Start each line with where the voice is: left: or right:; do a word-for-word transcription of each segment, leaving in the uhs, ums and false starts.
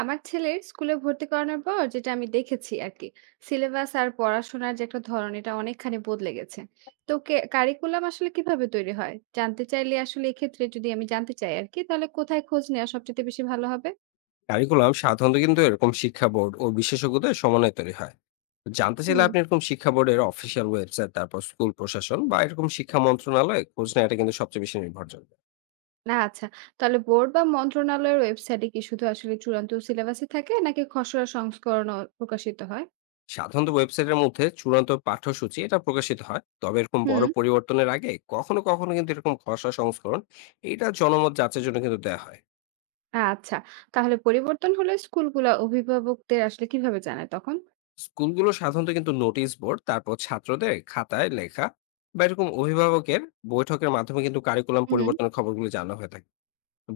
right: আমার ছেলের স্কুলে ভর্তি করানোর পর যেটা আমি দেখেছি আর কি, সিলেবাস আর পড়াশোনার যে একটা ধরন এটা অনেকখানি বদলে গেছে। তো কারিকুলাম আসলে কিভাবে তৈরি হয় জানতে চাইলে আসলে এক্ষেত্রে যদি আমি জানতে চাই আর কি, তাহলে কোথায় খোঁজ নেওয়া সবচেয়ে বেশি ভালো হবে?
left: কারিকুলাম সাধারণত কিন্তু এরকম শিক্ষা বোর্ড ও বিশেষজ্ঞদের সমন্বয়ে তৈরি হয়। তো জানতে চাইলে
right: হুম,
left: আপনি এরকম শিক্ষা বোর্ডের অফিসিয়াল ওয়েবসাইট, তারপর স্কুল প্রশাসন বা এরকম শিক্ষা মন্ত্রণালয় খোঁজ নেওয়া, এটা কিন্তু সবচেয়ে বেশি নির্ভরযোগ্য।
right: না আচ্ছা, তাহলে বোর্ড বা মন্ত্রণালয়ের ওয়েবসাইটে কি শুধু আসলে চূড়ান্ত সিলেবাসই থাকে নাকি খসড়া সংস্করণও প্রকাশিত হয়?
left: সাধারণত ওয়েবসাইটের মধ্যে চূড়ান্ত পাঠ্যসূচি এটা প্রকাশিত হয়, তবে এরকম
right: হুম,
left: বড় পরিবর্তনের আগে কখনো কখনো কিন্তু এরকম খসড়া সংস্করণ এটা জনমত যাচাইয়ের জন্য কিন্তু দেওয়া হয়।
right: আচ্ছা, তাহলে পরিবর্তন হলে স্কুলগুলো অভিভাবকদের আসলে কিভাবে জানায় তখন?
left: স্কুলগুলো সাধারণত কিন্তু নোটিশ বোর্ড, তারপর ছাত্রদের খাতায় লেখা বা এরকম অভিভাবকের বৈঠকের মাধ্যমে কিন্তু কারিকুলাম
right: হুম,
left: পরিবর্তনের খবরগুলো জানা হয়ে থাকে।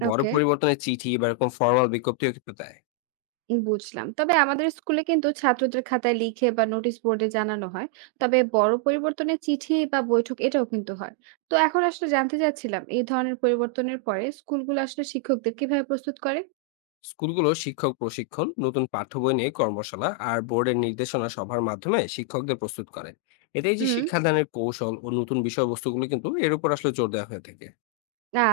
left: বড়
right: ওকে,
left: পরিবর্তনের চিঠি বা এরকম ফরমাল বিজ্ঞপ্তিও কিন্তু দেয়।
right: বুঝলাম। তবে আমাদের স্কুলে কিন্তু ছাত্রদের খাতায় লিখে বা নোটিশ বোর্ডে জানানো হয়। তবে বড় পরিবর্তনে চিঠি বা বৈঠক এটাও কিন্তু হয়। তো এখন আসলে জানতে চাচ্ছিলাম এই ধরনের পরিবর্তনের পরে স্কুলগুলো আসলে শিক্ষকদের কিভাবে প্রস্তুত করে?
left: স্কুলগুলো শিক্ষক প্রশিক্ষণ, নতুন পাঠ্য বই নিয়ে কর্মশালা আর বোর্ডের নির্দেশনা সভার মাধ্যমে শিক্ষকদের প্রস্তুত করেন। এতে এই যে
right: হুম।
left: শিক্ষাদানের কৌশল ও নতুন বিষয়বস্তুগুলো, কিন্তু এর উপর আসলে জোর দেওয়া হয়ে থাকে।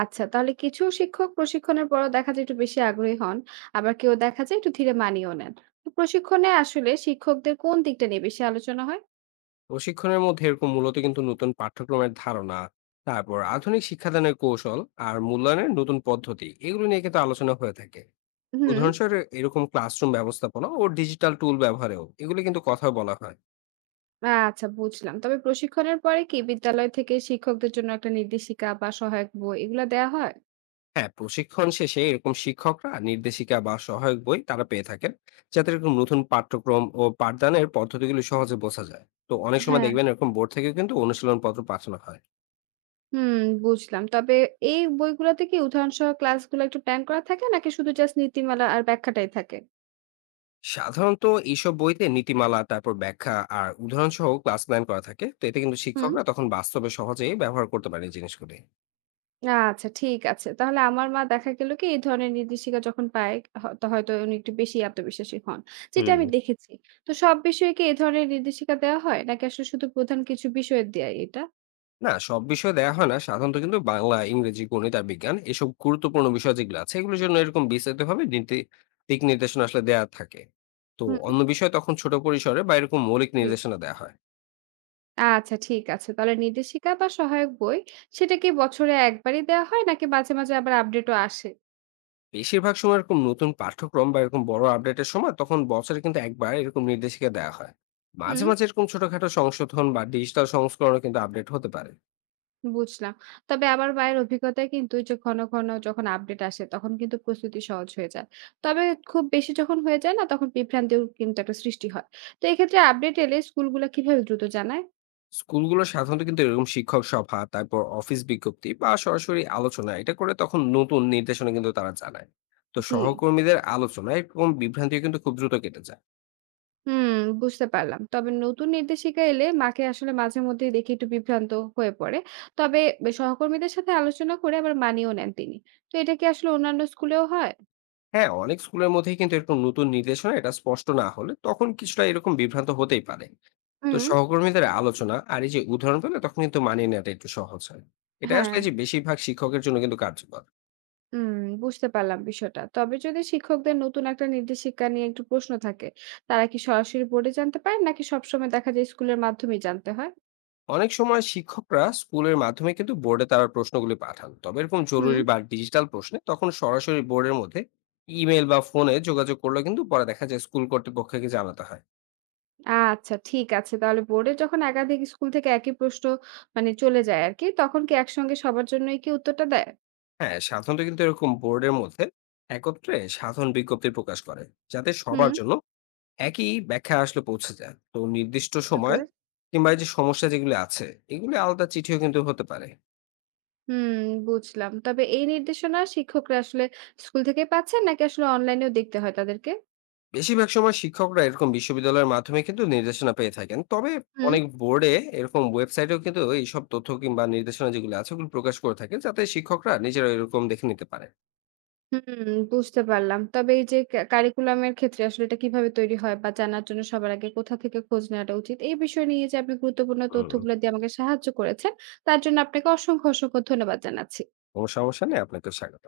right: আচ্ছা, তাহলে কিছু শিক্ষক প্রশিক্ষণের পরও দেখা যায় একটু বেশি আগ্রহী হন। আবার কেউ দেখা যায় একটু ধীরে মানিয়েও নেন। তো প্রশিক্ষণে আসলে শিক্ষকদের কোন দিকটা নিয়ে বেশি আলোচনা হয়?
left: প্রশিক্ষণের মধ্যে এরকম মূলত কিন্তু নতুন পাঠ্যক্রমের ধারণা, তারপর আধুনিক শিক্ষাদানের কৌশল, আর মূল্যায়নের নতুন পদ্ধতি, এগুলো নিয়ে কিন্তু আলোচনা হয়ে থাকে।
right: হুম।
left: উদাহরণস্বরূপ এরকম ক্লাসরুম ব্যবস্থাপনা ও ডিজিটাল টুল ব্যবহারেও, এগুলো কিন্তু কথা বলা হয়।
right: আচ্ছা, বুঝলাম। তবে প্রশিক্ষণের পরে কি বিদ্যালয় থেকে শিক্ষকদের জন্য একটা নির্দেশিকা বা সহায়ক বই এগুলা দেয়া হয়?
left: হ্যাঁ, প্রশিক্ষণ শেষে এরকম শিক্ষকরা নির্দেশিকা বা সহায়ক বই তারা পেয়ে থাকেন, যাতে এরকম নতুন পাঠ্যক্রম ও পাঠদানের পদ্ধতিগুলো সহজে বোঝা যায়। তো অনেক সময়
right: হ্যাঁ,
left: দেখবেন এরকম বোর্ড থেকেও কিন্তু অনুশীলন পত্র পাঠানো হয়।
right: হুম, বুঝলাম। তবে এই বইগুলাতে কি উদাহরণসহ ক্লাসগুলো একটু প্ল্যান করা থাকে নাকি শুধু জাস্ট নীতিমালা আর ব্যাখ্যাটাই থাকে?
left: সাধারণত এইসব বইতে নীতিমালা, তারপর ব্যাখ্যা আর উদাহরণ সহ ক্লাস প্ল্যান করা থাকে। তো এতে কিন্তু
right: হুম।
left: শিক্ষকরা তখন বাস্তবে সহজেই ব্যবহার করতে পারে এই জিনিসগুলি।
right: আচ্ছা, ঠিক আছে। তাহলে আমার মা দেখা গেল কি এই ধরনের নির্দেশিকা যখন পায়, হ তো হয়তো উনি একটু বেশি আত্মবিশ্বাসী হন। যেটা
left: হুম।
right: আমি দেখেছি। তো সব বিষয়ে কি এই ধরনের নির্দেশিকা দেওয়া হয় নাকি আসলে শুধু প্রধান কিছু বিষয়ে দেয় এটা?
left: না, সব বিষয় দেয়া হয় না। সাধারণত কিন্তু বাংলা, ইংরেজি, গণিত আর বিজ্ঞান, এসব গুরুত্বপূর্ণ বিষয় যেগুলো আছে, এগুলোর জন্য এরকম বিস্তারিত ভাবে নীতি দিক নির্দেশনা আসলে দেয়া থাকে। তো
right: হুম।
left: অন্য বিষয় তখন ছোট পরিসরে বা এরকম মৌলিক
right: জি।
left: নির্দেশনা দেওয়া হয়।
right: আচ্ছা, ঠিক আছে। তাহলে নির্দেশিকা বা সহায়ক বই সেটা কি বছরে একবারই দেওয়া হয় নাকি মাঝে, মাঝে আবার আপডেটও আসে?
left: বেশিরভাগ সময় এরকম নতুন পাঠ্যক্রম বা এরকম বড় আপডেটের সময়, তখন বছরে কিন্তু একবার এরকম নির্দেশিকা দেওয়া হয়। মাঝে
right: হুম,
left: মাঝে এরকম ছোটখাটো সংশোধন বা ডিজিটাল সংস্করণও কিন্তু আপডেট হতে পারে।
right: বুঝলাম। তবে আমার মায়ের অভিজ্ঞতায় কিন্তু ওই যে ঘন, ঘন যখন আপডেট আসে তখন কিন্তু প্রস্তুতি সহজ হয়ে যায়। তবে খুব বেশি যখন হয়ে যায় না তখন বিভ্রান্তিও কিন্তু একটা সৃষ্টি হয়। তো এক্ষেত্রে আপডেট এলে স্কুলগুলা কিভাবে দ্রুত জানায়?
left: স্কুলগুলো সাধারণত কিন্তু এরকম শিক্ষক সভা, তারপর অফিস বিজ্ঞপ্তি বা সরাসরি আলোচনা এটা করে, তখন নতুন নির্দেশনা কিন্তু তারা জানায়। তো
right: জি।
left: সহকর্মীদের আলোচনা, এরকম বিভ্রান্তিও কিন্তু খুব দ্রুত কেটে যায়।
right: হুম, বুঝতে পারলাম। তবে নতুন নির্দেশিকা এলে মাকে আসলে মাঝে মধ্যেই দেখি একটু বিভ্রান্ত হয়ে পড়ে। তবে বে সহকর্মীদের সাথে আলোচনা করে আবার মানিয়েও নেন তিনি। তো এটা কি আসলে অন্যান্য স্কুলেও হয়?
left: হ্যাঁ, অনেক স্কুলের মধ্যেই কিন্তু এরকম নতুন নির্দেশনা এটা স্পষ্ট না হলে তখন কিছুটা এরকম বিভ্রান্ত হতেই পারে। তো
right: হুম,
left: সহকর্মীদের আলোচনা আর এই যে উদাহরণ পেলে তখন কিন্তু মানিয়ে নেওয়াটা একটু সহজ হয়। এটা
right: হ্যাঁ,
left: আসলে যে বেশিরভাগ শিক্ষকের জন্য কিন্তু কার্যকর।
right: হুম, বুঝতে পারলাম বিষয়টা। তবে যদি শিক্ষকদের নতুন একটা নির্দেশিকা নিয়ে একটু প্রশ্ন থাকে, তারা কি সরাসরি বোর্ডে জানতে পারেন নাকি সবসময় দেখা যায় স্কুলের মাধ্যমেই জানতে হয়?
left: অনেক সময় শিক্ষকরা স্কুলের মাধ্যমে কিন্তু বোর্ডে তারা প্রশ্নগুলি পাঠান, তবে এরকম জরুরি
right: হুম,
left: বা ডিজিটাল প্রশ্নে তখন সরাসরি বোর্ডের মধ্যে ইমেল বা ফোনে যোগাযোগ করলে কিন্তু পরে দেখা যায় স্কুল কর্তৃপক্ষকে জানাতে হয়।
right: আচ্ছা, ঠিক আছে। তাহলে বোর্ডে যখন একাধিক স্কুল থেকে একই প্রশ্ন মানে চলে যায় আরকি, তখন কি একসঙ্গে সবার জন্যই কি উত্তরটা দেয়?
left: হ্যাঁ, সাধারণত কিন্তু এরকম বোর্ডের মধ্যে একত্রে সাধারণ বিজ্ঞপ্তি প্রকাশ করে, যাতে সবার
right: হুম,
left: জন্য একই ব্যাখ্যা আসলে পৌঁছে যায়। তো নির্দিষ্ট
right: ওকে।
left: সময় কিংবা এই যে সমস্যা যেগুলো আছে, এগুলো আলাদা চিঠিও কিন্তু হতে পারে।
right: হুম, বুঝলাম। তবে এই নির্দেশনা শিক্ষকরা আসলে স্কুল থেকেই পাচ্ছেন নাকি আসলে অনলাইনেও দেখতে হয় তাদেরকে?
left: বেশিরভাগ সময় শিক্ষকরা এরকম বিশ্ববিদ্যালয়ের মাধ্যমে কিন্তু নির্দেশনা পেয়ে থাকেন, তবে
right: হুম।
left: অনেক বোর্ডে এরকম ওয়েবসাইটেও কিন্তু এইসব তথ্য কিংবা নির্দেশনা যেগুলো আছে ওগুলো প্রকাশ করে থাকে, যাতে শিক্ষকরা নিজেরা এরকম দেখে নিতে পারে।
right: হুম, বুঝতে পারলাম। তবে এই যে কা কারিকুলামের ক্ষেত্রে আসলে এটা কিভাবে তৈরি হয় বা জানার জন্য সবার আগে কোথা থেকে খোঁজ নেওয়াটা উচিত? এই বিষয় নিয়ে যে আপনি গুরুত্বপূর্ণ
left: হুম।
right: তথ্যগুলো দিয়ে আমাকে সাহায্য করেছেন, তার জন্য আপনাকে অসংখ্য, অসংখ্য ধন্যবাদ জানাচ্ছি।
left: কোনো সমস্যা নেই, আপনাকে স্বাগত।